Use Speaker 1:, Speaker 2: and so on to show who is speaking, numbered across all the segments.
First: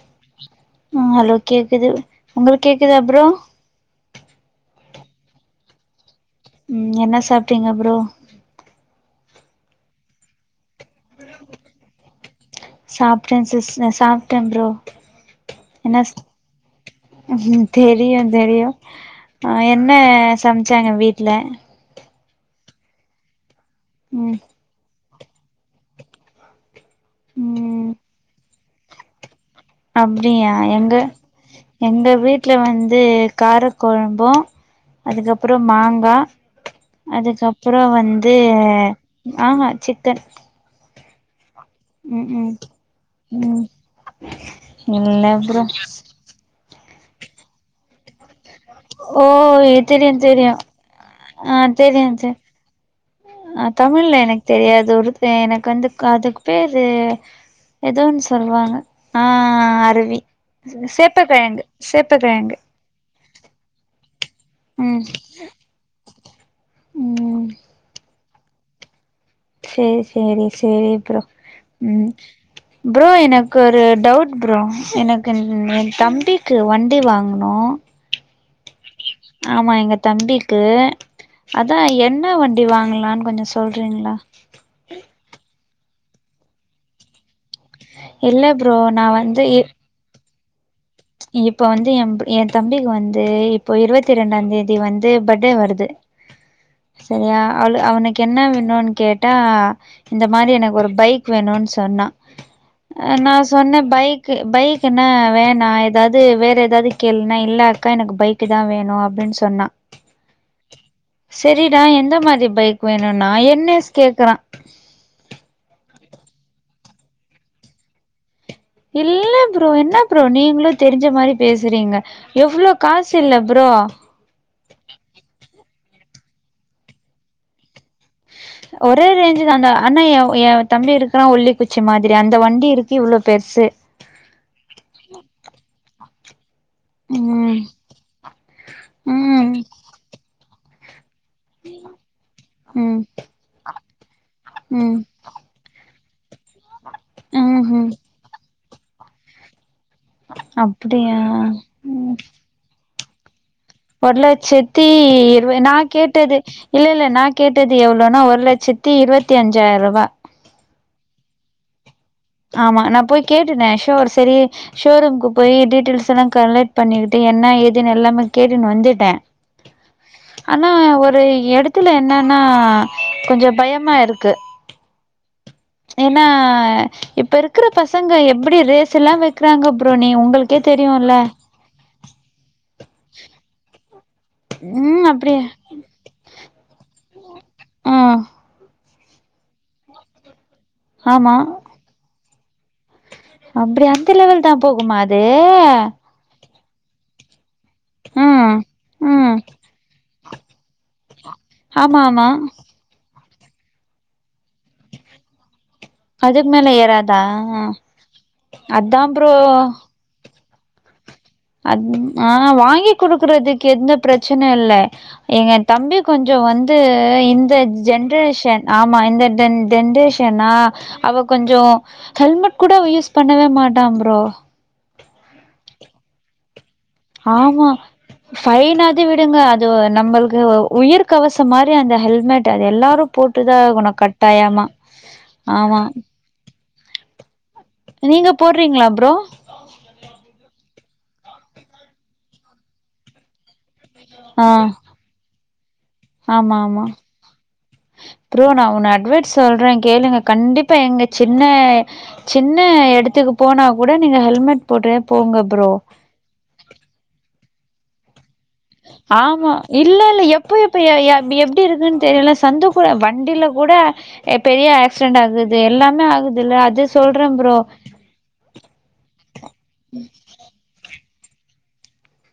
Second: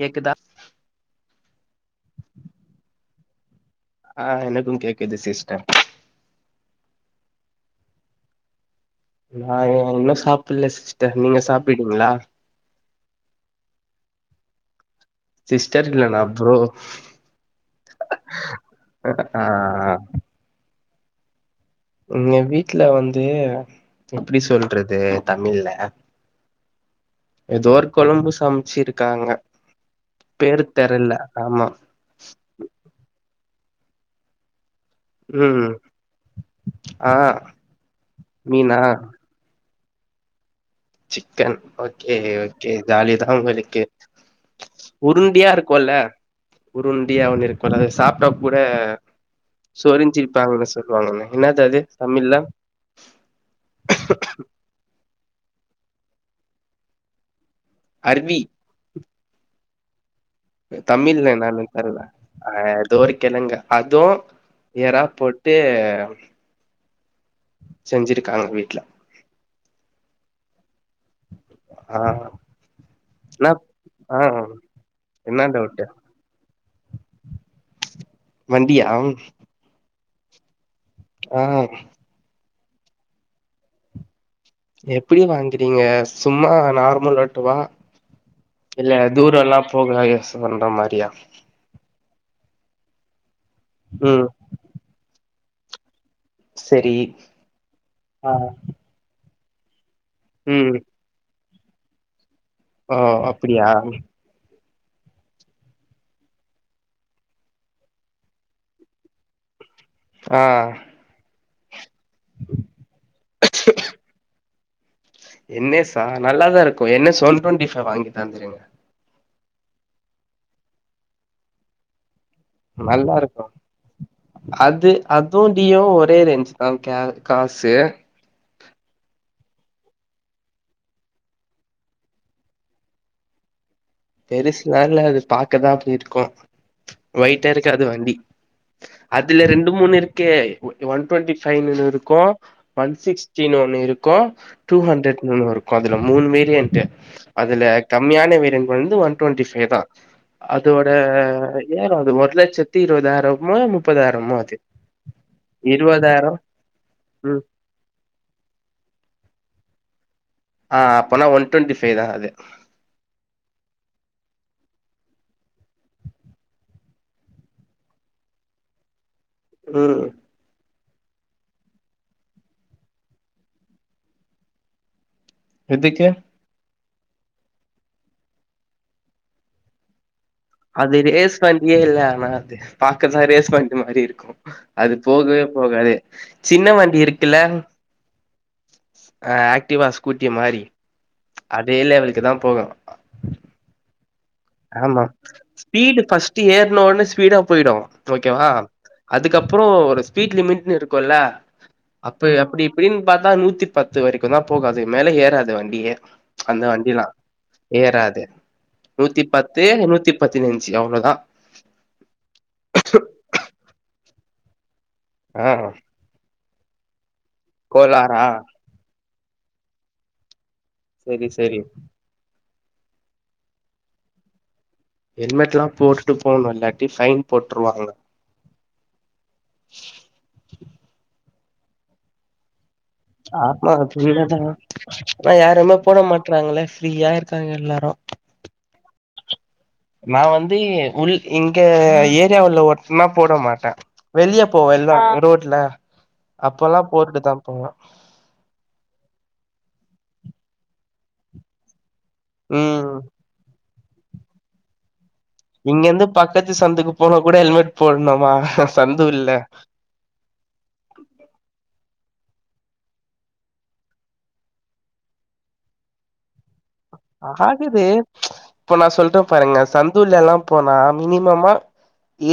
Speaker 1: கேக்குதா
Speaker 2: அ ஹலோ கேக்குது உங்களுக் கேக்குதா ப்ரோ
Speaker 1: ஆ எனக்கும் கேக்குது சிஸ்டர்
Speaker 2: ம் என்ன சாப்ட்டீங்க ப்ரோ
Speaker 1: நா இன்னு சாப்பல்ல சிஸ்டர் நீங்க சாப்பிடிங்களா
Speaker 2: சாப்ட்ட சிஸ் சாப்ட்ட ப்ரோ
Speaker 1: சிஸ்டர்
Speaker 2: என்ன
Speaker 1: இல்ல நா ப்ரோ
Speaker 2: ம் தெரியு தெரியு
Speaker 1: ஆ
Speaker 2: அ என்ன சமச்சாங்க வீட்ல
Speaker 1: எங்க வீட்ல வந்து
Speaker 2: ம்
Speaker 1: எப்டி சொல்றது தமிழ்ல ஏதோ ஒரு
Speaker 2: ம்
Speaker 1: கொழம்பு சமச்சிருக்காங்க
Speaker 2: அப்டியா எங்க
Speaker 1: ஆமா
Speaker 2: எங்க வீட்ல வந்து கார கொழம்பு அதுக்கப்புறோ
Speaker 1: ம்
Speaker 2: மாங்கா
Speaker 1: ஆ
Speaker 2: அதுக்கப்புறோ வந்து
Speaker 1: மீனா
Speaker 2: ஆஹா சிக்கன்
Speaker 1: சிக்கன் ஓகே
Speaker 2: ம் ம்
Speaker 1: ஓகே ஜாலிதா
Speaker 2: ம்
Speaker 1: உங்களுக்கு
Speaker 2: இல்ல
Speaker 1: உருண்டியா
Speaker 2: ப்ரோ
Speaker 1: இருக்குல்ல உருண்டிய ஒன்னு இருக்கோல அத சாப் இப்ப கூட
Speaker 2: ஓ தெரியு தெரியு
Speaker 1: சோரிஞ்சிருப்பாங்கன்னு சொல்லுவாங்கன்னு என்னது
Speaker 2: ஆ
Speaker 1: அது
Speaker 2: தெரியு
Speaker 1: தமிழ்
Speaker 2: தெ
Speaker 1: ல
Speaker 2: ஆ தமிழ்ல எனக்கு தெரியாது ஒரு எனக்கு வந்து அதுக்கு பேரு ஏதோ ஒண்ணு
Speaker 1: அர்வி
Speaker 2: சொல்லுவாங்க ஆஹ் அருவி
Speaker 1: தமிழ்ல
Speaker 2: சேப்பக்கிழங்கு
Speaker 1: என்னானு தெர்ல
Speaker 2: சேப்பக்கிழங்கு
Speaker 1: எதோ ஒரு கிழங்க அதுவும் ஏற போட்டு
Speaker 2: ம்ம்
Speaker 1: செஞ்சிருக்காங்க வீட்டுல
Speaker 2: சேர் சேரி ப்ரோ
Speaker 1: ஆ
Speaker 2: ப்ரோ
Speaker 1: என்னா
Speaker 2: எனக்கு
Speaker 1: ஆ
Speaker 2: டவுட் ப்ரோ எனக்கு
Speaker 1: என்னா
Speaker 2: எய
Speaker 1: டவுட்டு
Speaker 2: தம்பி க்கு வண்டி வாங்கணும்
Speaker 1: வண்டியா
Speaker 2: ஆமா எங்க தம்பிக்கு
Speaker 1: ஆ
Speaker 2: அதா என்ன வண்டி வாங்கலான்னு கொஞ்ச சொல்றீங்களா
Speaker 1: எப்டி வாங்கறீங்க சும்மா நார்மல் ஒட்டவா
Speaker 2: இல்ல ப்ரோ
Speaker 1: இல்ல
Speaker 2: நா
Speaker 1: தூர எல்லா
Speaker 2: வந்து
Speaker 1: போக யச பண்ற அந்த மாதிரியா
Speaker 2: இப்ப வந்து எய எய தம்பிக்கு வந்து இப்போ இருபத்தி
Speaker 1: ம்
Speaker 2: இரண்டா தேதி வந்து பர்த்டே வருது
Speaker 1: செரி
Speaker 2: சரியா அவள் அவனுக்கு
Speaker 1: ஆ
Speaker 2: என்ன வேணும்ன்னு கேட்டா இந்த மாதிரி
Speaker 1: ம்
Speaker 2: எனக்கு ஒரு பைக் வேணும்னு சொன்னா
Speaker 1: ஓ
Speaker 2: நா
Speaker 1: அப்டியா
Speaker 2: சொன்ன பைக் பைக்ன வேணா ஏதாவது வேற ஏதாவது கேள்னா இல்ல அக்கா பைக்கு தா வேணு அப்டின்னு சொன்னா
Speaker 1: ஆ
Speaker 2: சரிடா எந்த மாதிரி பைக் வேணும்னா என்னய கேக்குறா
Speaker 1: என் யஸ்ஸா நல்லாதா இருக்கும் என் எஸ் ஒன் டுவெண்டி ஃபை வாங்கி தந்துருங்க
Speaker 2: இல்ல ப்ரோ என்ன ப்ரோ நீங்களும் தெரிஞ்ச மாதிரி பேசுறீங்க எவ்ளோ
Speaker 1: நல்லா
Speaker 2: காசு இல்ல
Speaker 1: இருக்கு
Speaker 2: ப்ரோ
Speaker 1: அது அதுவு டியோவும் ஒரே ரெஞ்சு தா காசு
Speaker 2: ஒரே ரேஞ்சு தா அந்த ஆனா எய எய தம்பி இருக்குறா ஒல்லிக்குச்சி மாதிரி அந்த வண்டி இருக்கு இவளோ பெருசு
Speaker 1: பெருசுலா இல்ல அது பாக்கதா அப்டி இருக்கும் ஒயிட்டா
Speaker 2: ம்
Speaker 1: இருக்காது வண்டி அதுல
Speaker 2: ம்
Speaker 1: ரெண்டு மூணு இருக்கு ஒன் டுவெண்டி வு இருக்கும் ஒன்
Speaker 2: ம்
Speaker 1: சிக்ஸ்டனு ஒன்னு இருக்கும் டூ
Speaker 2: ம்
Speaker 1: ஹண்ட்ரட் இ இருக்கும் அதுல மூணு வேரியன்ட்
Speaker 2: ம்
Speaker 1: அதுல
Speaker 2: ம்
Speaker 1: கம்மியான வேரியன்ட் வந்து ஒன் டுவெண்ட்டி ஃபைவ தா அதோட
Speaker 2: அப்டியா
Speaker 1: ஏறம் அது
Speaker 2: ம்
Speaker 1: ஒரு லட்சத்தி இருபதாயிரம்
Speaker 2: ஒரு லட்சத்தி இருது நா
Speaker 1: இருவதாயிரோ
Speaker 2: கேட்டது இல்ல இல்ல நா கேட்டு நா
Speaker 1: ம்
Speaker 2: கேட்டது எவ்வளோனா ஒரு லட்சத்தி இருபத்தி அஞ்சாயிர ரூபா
Speaker 1: ஆ அப்பனா ஒன் டுவெண்டி ஃபைவ தா அது
Speaker 2: ஆமா நா போய் கேட்ட ஷோ ஒரு சரி ஷோரூம்கு போய் டீடெயில்ஸ் எல்லாம் கலெக்ட் பண்ணிட்டு என்ன ஏதுன்னு எல்லாமே கேட்டுன்னு வந்துட்ட
Speaker 1: ம்
Speaker 2: ஆனா ஒரு எடத்துல என்னன்னா கொஞ்ச பயமா இருக்கு
Speaker 1: எதுக்கு
Speaker 2: ஏன்னா இப்ப இருக்கிற பசங்க எப்டி ரேஸ் எல்லா வைக்கிறாங்க ப்ரோ நீ உங்களு
Speaker 1: அது ரேஸ் வண்டியே இல்ல ஆனா அது பாக்கதா ரேஸ் வண்டி மாதிரி இருக்கும் அது
Speaker 2: ம் அப்டியா
Speaker 1: போகவே போகாது சின்ன வண்டி இருக்குல்ல
Speaker 2: ம்
Speaker 1: ஆஹ் ஆக்டிவா ஸ்கூட்டிய மாறி‌
Speaker 2: ஆமா
Speaker 1: அதே லெவலுக்கு தா போகும்
Speaker 2: அப்டி அந்த லெவல் தா போகுமா அது
Speaker 1: ட்டி ஏற்னோன ஃஸ்பீடா போய்டு ஓகேவா
Speaker 2: ம் ம்
Speaker 1: அதுக்கப்பறோ ஒரு ஸ்பீட் லிமிட்னு இருக்குல்ல
Speaker 2: ஆமா ஆமா
Speaker 1: அப்ப எப்படி இப்டின் பாத்தா நூத்தி பத்து வரைக்கு தா போகாது மேலே ஏறாது வண்டியே
Speaker 2: அதுக்கு
Speaker 1: அந்த
Speaker 2: மேல
Speaker 1: வண்டிலா
Speaker 2: ஏறாதா
Speaker 1: ஏறாது
Speaker 2: அதாம்
Speaker 1: நூத்தி
Speaker 2: ஃப்ரோ
Speaker 1: பத்து நூத்தி பதினைஞ்சி அவ்ளோதா
Speaker 2: அத் ஆ வாங்கி குடுக்குறதுக்கு எந்த பிரச்சனை இல்ல
Speaker 1: ஆ
Speaker 2: எங்க தம்பி கொஞ்சொ வந்து இந்த
Speaker 1: கோலாரா
Speaker 2: ஜென்ரேஷன் ஆமா இந்த ஜென்ரேஷனா அவ
Speaker 1: செரி செரி
Speaker 2: கொஞ்சோ ஹெல்மெட் கூட யூஸ் பண்ணவே மாட்டா ஃப்ரோ
Speaker 1: ஹெல்மெட்ல்லாம் போட்டுட்டு போணுல்ல
Speaker 2: ஆமா ஃபைனாது விடுங்க அது நம்மள்க்கு உயிர் கவசம் மாறி அந்த ஹெல்மெட் அது எல்லாரும்
Speaker 1: [unintelligible] ஆ யாருமே
Speaker 2: ஆமா
Speaker 1: போட மாட்றாங்களே ஃப்ரீயா இருக்காங்க எல்லாரு
Speaker 2: நீங்க போட்றீங்ளா ஃப்ரோ
Speaker 1: நா வந்து உள் இங்க ஏரியாவுள்ள ஒட்னா போட மாட்ட வெளிய
Speaker 2: ஆ
Speaker 1: போவல்ல ரோட்ல அப்பல்லாம் போட்டுட்டு தா போவே
Speaker 2: ஃப்ரோ நா உன்ன அட்வைஸ் சொல்றேன் கேளுங்க கண்டிப்பா எங்க சின்ன சின்ன
Speaker 1: ம்
Speaker 2: எடத்துக்கு போனா கூட நீங்க ஹெல்மெட் போடுன் போங்க ப்ரோ
Speaker 1: இங்க இருந்து பக்கத்து சந்தக்கு போனா கூட ஹெல்மெட் போட்ணமா
Speaker 2: ஆமா இல்ல இல்ல எப்போ எ எப்டி இருக்குன்னு தெரியுல்ல சந்தக்கூட வண்டில கூட எப் பெரிய ஆக்சிடெண்ட் ஆகுது எல்லாமே ஆகுது இல்ல அட்ஜெஸ்
Speaker 1: ஆகுது இப்போ நா சொல்றேன் பாருங்க சந்துல்லல்லா போனா மினிமமா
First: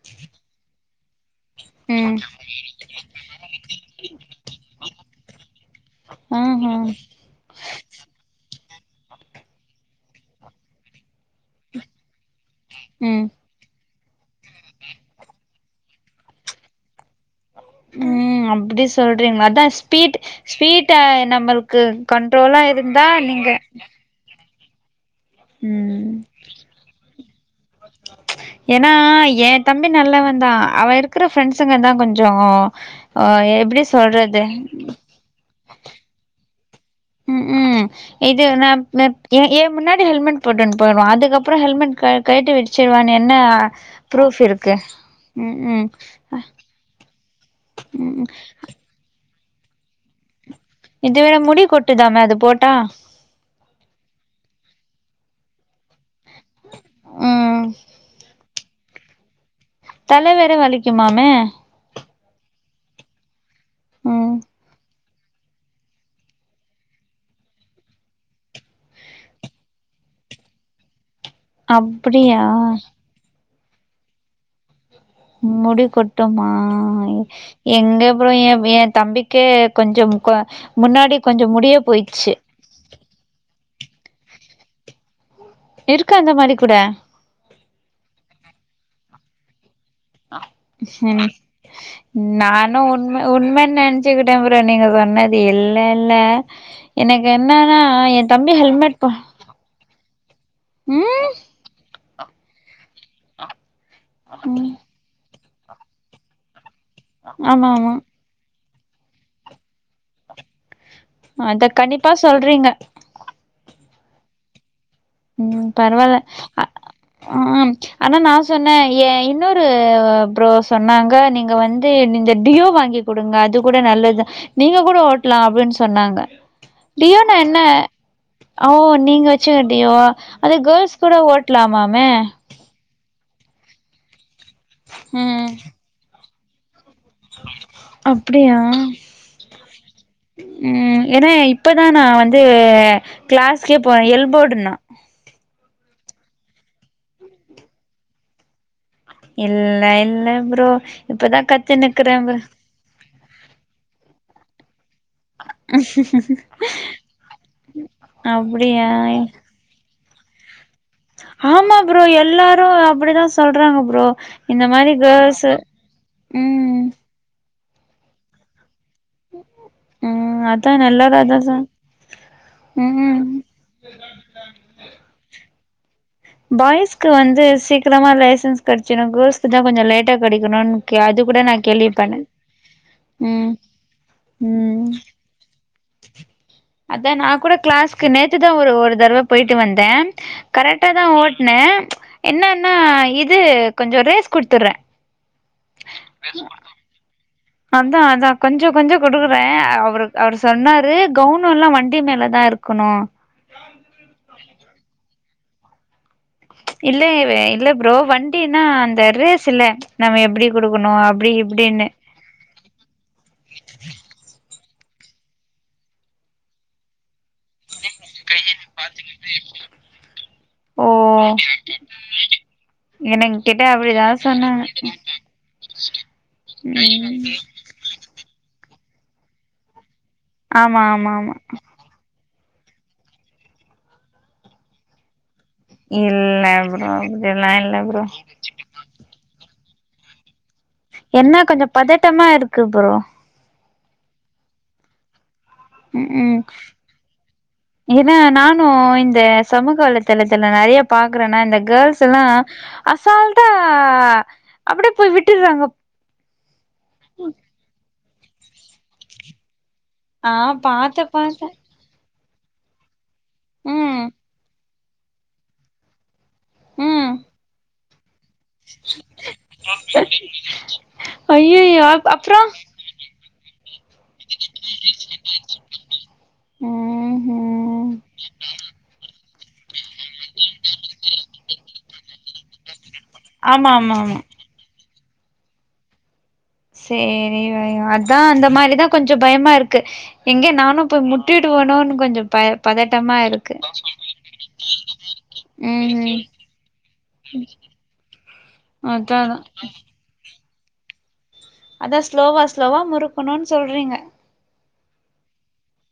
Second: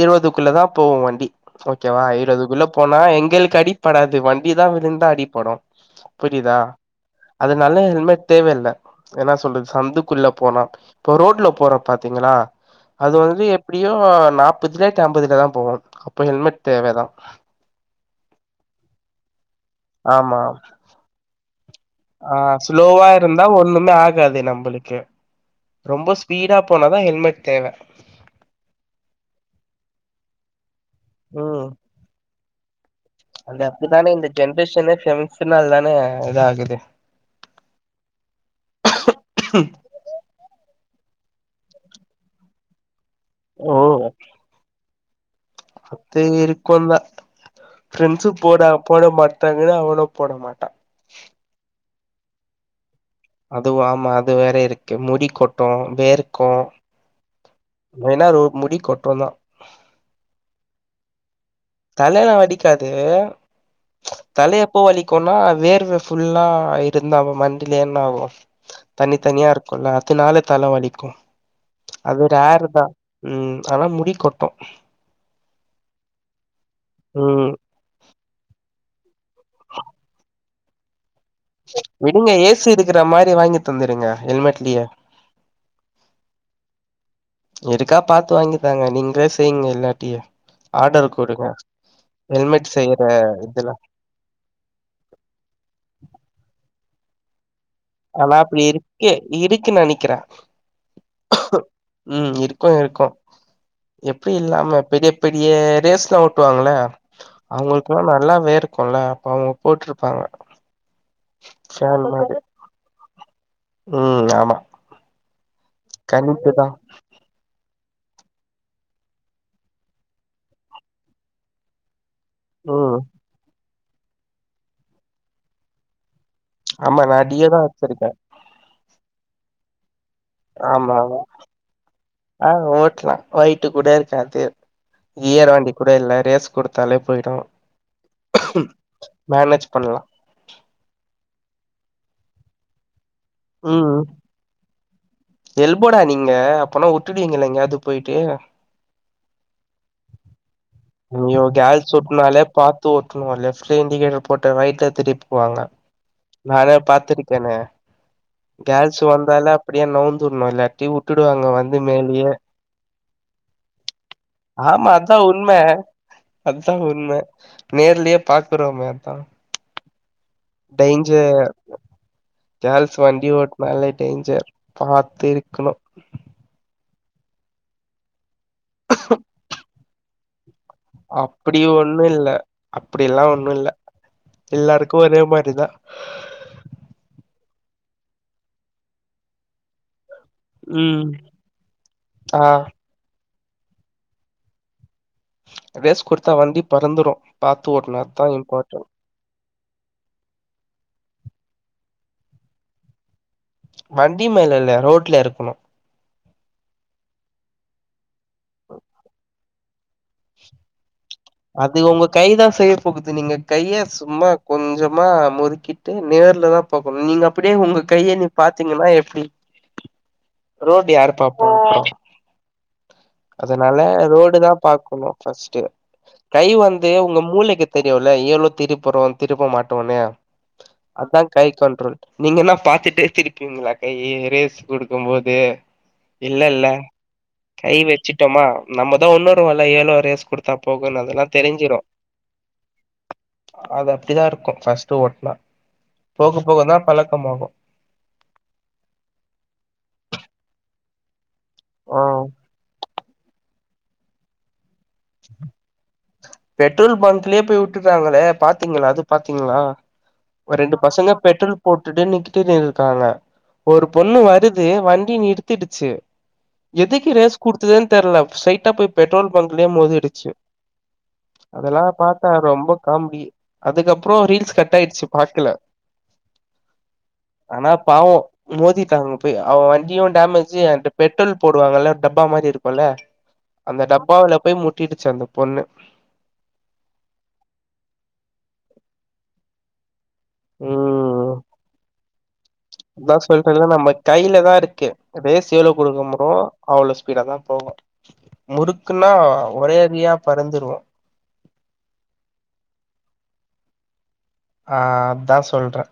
Speaker 1: இருவதுக்குள்ள தா போவு வண்டி ஓகேவா
Speaker 2: ம்
Speaker 1: இருவதுக்குள்ள போனா எங்களுக்கு அடிப்படாது வண்டிதா விழுந்தா அடிப்படு புரியுதா
Speaker 2: ஆஹா
Speaker 1: அதனால ஹெல்மெட் தேவல்ல ஏன்னா சொல்றது சந்து குள்ள போனா இப்ப ரோட்ல போற பாத்தீங்களா அது
Speaker 2: ம்
Speaker 1: வந்து எப் எப்டியோ நாப்பதுலேட்டு அம்பதுலதா போவோ அப்போ ஹெல்மெட் தேவதா
Speaker 2: ம் அப்டி சொல்றீங்ளா அதா ஸ்பீட்
Speaker 1: ஆமா
Speaker 2: ஸ்பீட்டா நம்மள்க்கு
Speaker 1: ஆ ஸ்லோவா இருந்தா ஒண்ணுமே ஆகாது நம்பளுக்கு
Speaker 2: ம்
Speaker 1: ரொம்ப ஸ்பீடா போனாதா ஹெல்மெட் தேவ
Speaker 2: ஏன்னா என் தம்பி நல்லவந்தா அவ இரு இருக்கற
Speaker 1: ம்
Speaker 2: ஃப்ரெண்ட்ஸுங்க தா கொஞ்சோ எப்டி சொல்றது
Speaker 1: சின்னால் தான இது ஆகுது
Speaker 2: ம் ம் இது நா ஏ முன்னாடி ஹெல்மெட் போட்டுனு போய்டுவா அதுக்கப்புறோ ஹெல்மெட் கழுட் கழட்டி வச்சிருவான்னு என்ன ப்ரூஃப் இருக்கு ம் ம்
Speaker 1: மத்த
Speaker 2: அ
Speaker 1: இருக்கூ தா
Speaker 2: ம் ம்.
Speaker 1: ஃபிரெண்ட்ஸ் போடா போட மாட்டாங்கன்னு அவனும் போட மாட்டா
Speaker 2: இதுவேற முடி கொட்டுதாமே அது போட்டா
Speaker 1: அதுவு ஆமா அது வேற இருக்கு முடி கொட்டு வேருக் கு
Speaker 2: ம்
Speaker 1: மெய்னா முடி கொட்டோந்தா
Speaker 2: தல வேற வலிக்குமாமே
Speaker 1: தலைலா வலிக்காது
Speaker 2: ம்
Speaker 1: தல எப்போ வலிக் குனா வேர்வே ஃபுல்லா இருந்தா மண்டில என்னா ஆவு தண்ணி தண்ணியா இருக்குல்ல அதுனால தல வலிக்கூ அது ஒரு
Speaker 2: அப்டியா?
Speaker 1: ஹேரு தா ம் ஆனா முடி கொட்டு
Speaker 2: முடி கொட்டுமா
Speaker 1: ம்
Speaker 2: எங்க ப்ரோ என் என் தம்பி கே கொஞ்ச ஆ முன்னாடி கொஞ்ச
Speaker 1: விடுங்க ஏசி இருக்கிற மாறி வாங்கி தந்துடுங்க ஹெல்மெட்லயே
Speaker 2: இருக்கா அந்த மாறி கூட
Speaker 1: இருக்கா பாத்து வாங்கி தாங்க நீங்களே செய்யுங்க இல்லா
Speaker 2: ம்
Speaker 1: ஹெல்மெட்
Speaker 2: நானு
Speaker 1: செய்யற
Speaker 2: உண்ம உண்மை
Speaker 1: இதெல்லா
Speaker 2: நெனச் ச்சுகிட்ட ப்ரோ நீங்க சொன்னது இல்ல இல்ல எனக் என்னன்னா என்
Speaker 1: ஆனா
Speaker 2: தம்பி
Speaker 1: அப்படி
Speaker 2: ஹெல்மெட்
Speaker 1: இருக்கு இருக்கு நெனைக்கிறே
Speaker 2: ம்
Speaker 1: ம் இருக்கு இருக்கு எப்டி
Speaker 2: ம்
Speaker 1: இல்லாம பெரிய இப்படியே ரேஸ்ல ஓட்டு வாங்கள
Speaker 2: ஆமா ஆமா
Speaker 1: அவுங்களுக்கான நல்லா வேர்க் குல்ல அப்ப அவுங்க போட்டுருப்பாங்க
Speaker 2: அத கண்டிப்பா சொல்றீங்க
Speaker 1: ம் ஆமா
Speaker 2: ம் பரவால்ல ஆ
Speaker 1: கணிப்புதா
Speaker 2: ஆ ஆனா நா சொன்னே என் இன்னொரு ப்ரோ சொன்னாங்க நீங்க வந்து இந்த டியோ
Speaker 1: ம்
Speaker 2: வாங்கி குடுங்க அது கூட நல்லது தா நீங்க கூட ஓட்டலா அப்புடின்னு சொன்னாங்க
Speaker 1: ஆமா நா
Speaker 2: டியோனா
Speaker 1: டியோதா
Speaker 2: என்ன
Speaker 1: வச்சிருக்கே
Speaker 2: ஓ நீங்க வச்சுங்க டியோ வா அது
Speaker 1: ஆமா
Speaker 2: கேள்ஸ் கூட
Speaker 1: ஆமா
Speaker 2: ஓட்லாமாமே
Speaker 1: ஆ ஓட்டலா வேயிட்டு கூட இருக்காது
Speaker 2: ம்
Speaker 1: கியர்வண்டி கூட இல்ல ரேஸ் குடுத்தாலே போயிடு
Speaker 2: அப்டியா
Speaker 1: மேனேஜ் பண்ணலா
Speaker 2: ம் ஏன்னா இப்பதா நா வந்து கிளாஸ்கே
Speaker 1: ம்
Speaker 2: போறே எல் போடு நா
Speaker 1: எல்போடா நீங்க அப்போனா விட்டுடுவீங்க எங்கயாது போயிட்டு
Speaker 2: இல்ல இல்ல ப்ரோ இப்பதா
Speaker 1: ஐயோ கேள்ஸ்
Speaker 2: கத்துனுக்குறே ப்ரோ
Speaker 1: ஓட்னாலே பாத்து ஓட்டணு லெஃப்ட்ல இண்டிகேட்டர் போட்டு ரைட்ல திருப்பி போ வாங்க நானே பாத்துருக்கேனே கேள்ஸ்
Speaker 2: அப்டியா
Speaker 1: வந்தாலே அப்டியே நவுந்துணு இல்லாட்டி விட்டுடுவாங்க
Speaker 2: ஆமா
Speaker 1: வந்து மேலயே
Speaker 2: எல்லாரு ப்ரோ அப்டிதா சொல்றாங்க ப்ரோ இந்த
Speaker 1: ஆமா
Speaker 2: மாரி
Speaker 1: அதா உண்ம
Speaker 2: கேர்ள்ஸு
Speaker 1: அதா
Speaker 2: ம்
Speaker 1: உண்ம நேர்லே பாக்குறோமே அதா
Speaker 2: ம் அதா நா எல்லாரு
Speaker 1: டேஞ்சர்
Speaker 2: அததா ம்
Speaker 1: நல்ல டேஞ்சர் பாத்து இருக்கணு
Speaker 2: பாய்ஸ்க்கு வந்து சீக்கிரமா லைசன்ஸ் கேடச்சுடு கேள்ஸ்க்கு தா கொஞ்ச லேட்டா கெடைக்கணுனு அது கூட நா
Speaker 1: அப்படி
Speaker 2: கேள்வி
Speaker 1: ஒண்ணு
Speaker 2: பண்ணே
Speaker 1: இல்ல அப்படில்லா
Speaker 2: ம்
Speaker 1: ஒண்ணு இல்ல
Speaker 2: ம்
Speaker 1: எல்லாருக்கு ஒரே மாறி தா
Speaker 2: அதா நா கூட கிளாஸ்க்கு நேத்துதா ஒரு ஒரு தடவ போயிட்டு வந்தே கரெக்டா தா
Speaker 1: ம்
Speaker 2: ஓட்டனே
Speaker 1: ஆ
Speaker 2: என்னன்னா இது கொஞ்ச ரேஸ் குடுத்துடுறே
Speaker 1: ரேஸ் குடுத்தா வண்டி பறந்துரு பாத்து ஓட்டுனு அதா இம்பார்ட்டன்ட்
Speaker 2: குடுக்குறே அவரு அவர் சொன்னாரு கவுனம் எல்லா வண்டி மேலதா இருக்கனு
Speaker 1: வண்டி மேல இல்ல ரோட்ல இருக்கணு
Speaker 2: இல்ல வே இல்ல ப்ரோ வண்டினா அந்த ரேஸ் இல்ல நாம எப்டி கொடுக்கணு அப்டி
Speaker 1: அது
Speaker 2: இப்டினு
Speaker 1: உங்க கை தா செய்ய போகுது நீங்க கையை சும்மா கொஞ்சமா முறுக்கிட்டு நேர்ல தா போகணு நீங்க அப்புடியே உங்க கைய நீ பாத்தீங்கன்னா எப்டி
Speaker 2: ஓ
Speaker 1: ரோடு யார் பாப்போ
Speaker 2: எனங் கிட்ட
Speaker 1: அதனால
Speaker 2: அப்டிதா
Speaker 1: ரோடு தா
Speaker 2: சொன்னாங்க
Speaker 1: பாக் சொல்வோம் ஃபர்ஸ்ட்டு கை வந்து ஒங்க
Speaker 2: ம்
Speaker 1: மூளைக்கு தெரியும்ல எவ்ளோ திருப்புறோ திருப்ப மாட்டோனு
Speaker 2: ஆமா ஆமா
Speaker 1: அதா
Speaker 2: ஆமா
Speaker 1: கை கண்ட்ரோல் நீங்க என்னா பாத்துட்டே திருப்புவீங்களா கைய ரேஸ் குடுக்கு போது
Speaker 2: இல்ல
Speaker 1: இல்லல்ல
Speaker 2: ப்ரோ அப்டில்லா
Speaker 1: கை
Speaker 2: இல்ல ப்ரோ
Speaker 1: வச்சுட்டோமா நம்மதா ஒன்னொருவல எவ்ளோ ரைஸ் குடுத் தா போகுனாங்க அதெல்லா
Speaker 2: என்ன கொஞ்சோ
Speaker 1: தெரிஞ்சிரு
Speaker 2: பதட்டமா இருக்கு ப்ரோ
Speaker 1: அது அப்டிதா இருக்கு ஃபர்ஸ்ட்டு ஒட்டுனா
Speaker 2: ம் ம் ஏன்னா நானு இந்த சமூக வலைதளத்துல நெறையா பாக்குறேன்னா இந்த
Speaker 1: ஆ
Speaker 2: கேர்ள்ஸ் எல்லா அசால்ட்டா அப்டியே போய் விட்டுர்றாங்க
Speaker 1: பெட்ரோல் பங்க்லேயே போய் வுட்டுறாங்களே பாத்தீங்களா அது பாத்தீங்களா
Speaker 2: ஆ
Speaker 1: ஒரு ரெண்டு
Speaker 2: பாத்தே
Speaker 1: பசங்க
Speaker 2: பாத்தே
Speaker 1: பெட்ரோல் போட்டுட்டு நிக்கிட்டு இருக்காங்க ஒரு
Speaker 2: ம்
Speaker 1: பொண்ணு வருது வண்டி நிறுத்திடுச்சு எதுக்கு
Speaker 2: ம்
Speaker 1: ரேஸ் குடுத்ததேனு தெர்ல ஸ்ட்ரெயிட்டா போய் பெட்ரோல் பங்க்லயே மோதிடுச்சு அதெல்லா
Speaker 2: ஐயையோ
Speaker 1: பாத்தா
Speaker 2: அப்றோ
Speaker 1: ரொம்ப காமெடி அதுக்கப்புறோ ரீல்ஸ் கட் ஆயிடுச்சு பாக்கல
Speaker 2: ம்
Speaker 1: ஆனா
Speaker 2: ம்
Speaker 1: பாத் போ மோதிட்டாங்க போய் அவ வண்டியு டேமேஜு அந்த பெட்ரோல் போடுவாங்கல்ல ஒரு டப்பா மாரி இருக்குல்ல
Speaker 2: ஆமா
Speaker 1: அந்த
Speaker 2: ஆமா ஆமா
Speaker 1: டப்பாவுல போய் முட்டிடுச்சு அந்த பொண்ணு
Speaker 2: சேரி வய அதா அந்த மாதிரிதா கொஞ்சோ பயமா இருக்கு எங்க நானு போய்
Speaker 1: ம்
Speaker 2: முட்டிடுவேனோன்னு கொஞ்சோ பய பதட்டமா இருக்கு
Speaker 1: இதாருக்கு ரேஸ்ஷூ எவ்ளோ
Speaker 2: ம் ம்
Speaker 1: குடுக்கோமோ அவ்ளோ ஸ்பீடா தா போகு முறுக்குனா
Speaker 2: அதா அதா
Speaker 1: ஒரே அடியா பறந்துருவோ
Speaker 2: அதா ஸ்லோவா ஸ்லோவா முறுக்கணுனு சொல்றீங்க
Speaker 1: ஆ அதா சொல்றே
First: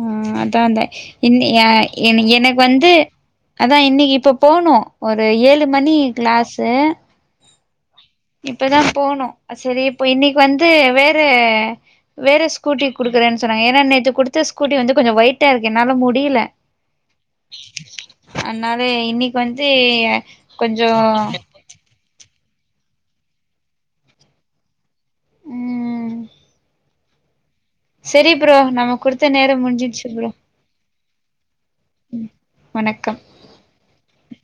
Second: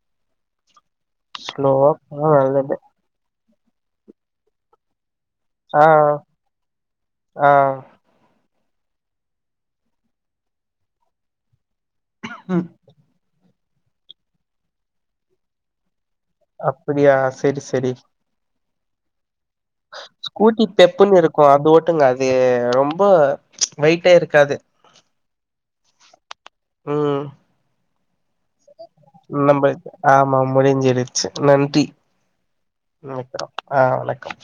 Speaker 2: ஆ அதா அந்த இன்ன எ
Speaker 1: ஸ்லோவா போனா
Speaker 2: எனக் எனக்கு
Speaker 1: நல்லது
Speaker 2: வந்து அதா இன்னைக்கி இப்ப போனு ஒரு ஏழு
Speaker 1: ஆ
Speaker 2: மணி கிளாசு
Speaker 1: ஆ
Speaker 2: இப்பதா போனு சரி இப்போ இன்னைக்கி வந்து வேற வேற
Speaker 1: ம்
Speaker 2: ஸ்கூட்டி குடுக்குறேனு சொன்னாங்க ஏனா நேத்து குடுத்த ஸ்கூட்டி வந்து கொஞ்சோ ஒயிட்டா இருக்கு என்னால முடில
Speaker 1: அப்டியா செரி செரி
Speaker 2: அதனால இன்னைக்கி வந்து கொஞ்சோ
Speaker 1: வுட்டுங்க அது ரொம்ப வெயிட்டே இருக்காது
Speaker 2: ம்
Speaker 1: ம்
Speaker 2: செரி ப்ரோ நமக் குடுத்த நேரம்
Speaker 1: நம்ப
Speaker 2: முடிஞ்சிருச்சு ப்ரோ
Speaker 1: ஆமா முடிஞ்சிருச்சு நன்றி
Speaker 2: வணக்கம்
Speaker 1: வைக்கிறோ ஆ வணக்கம்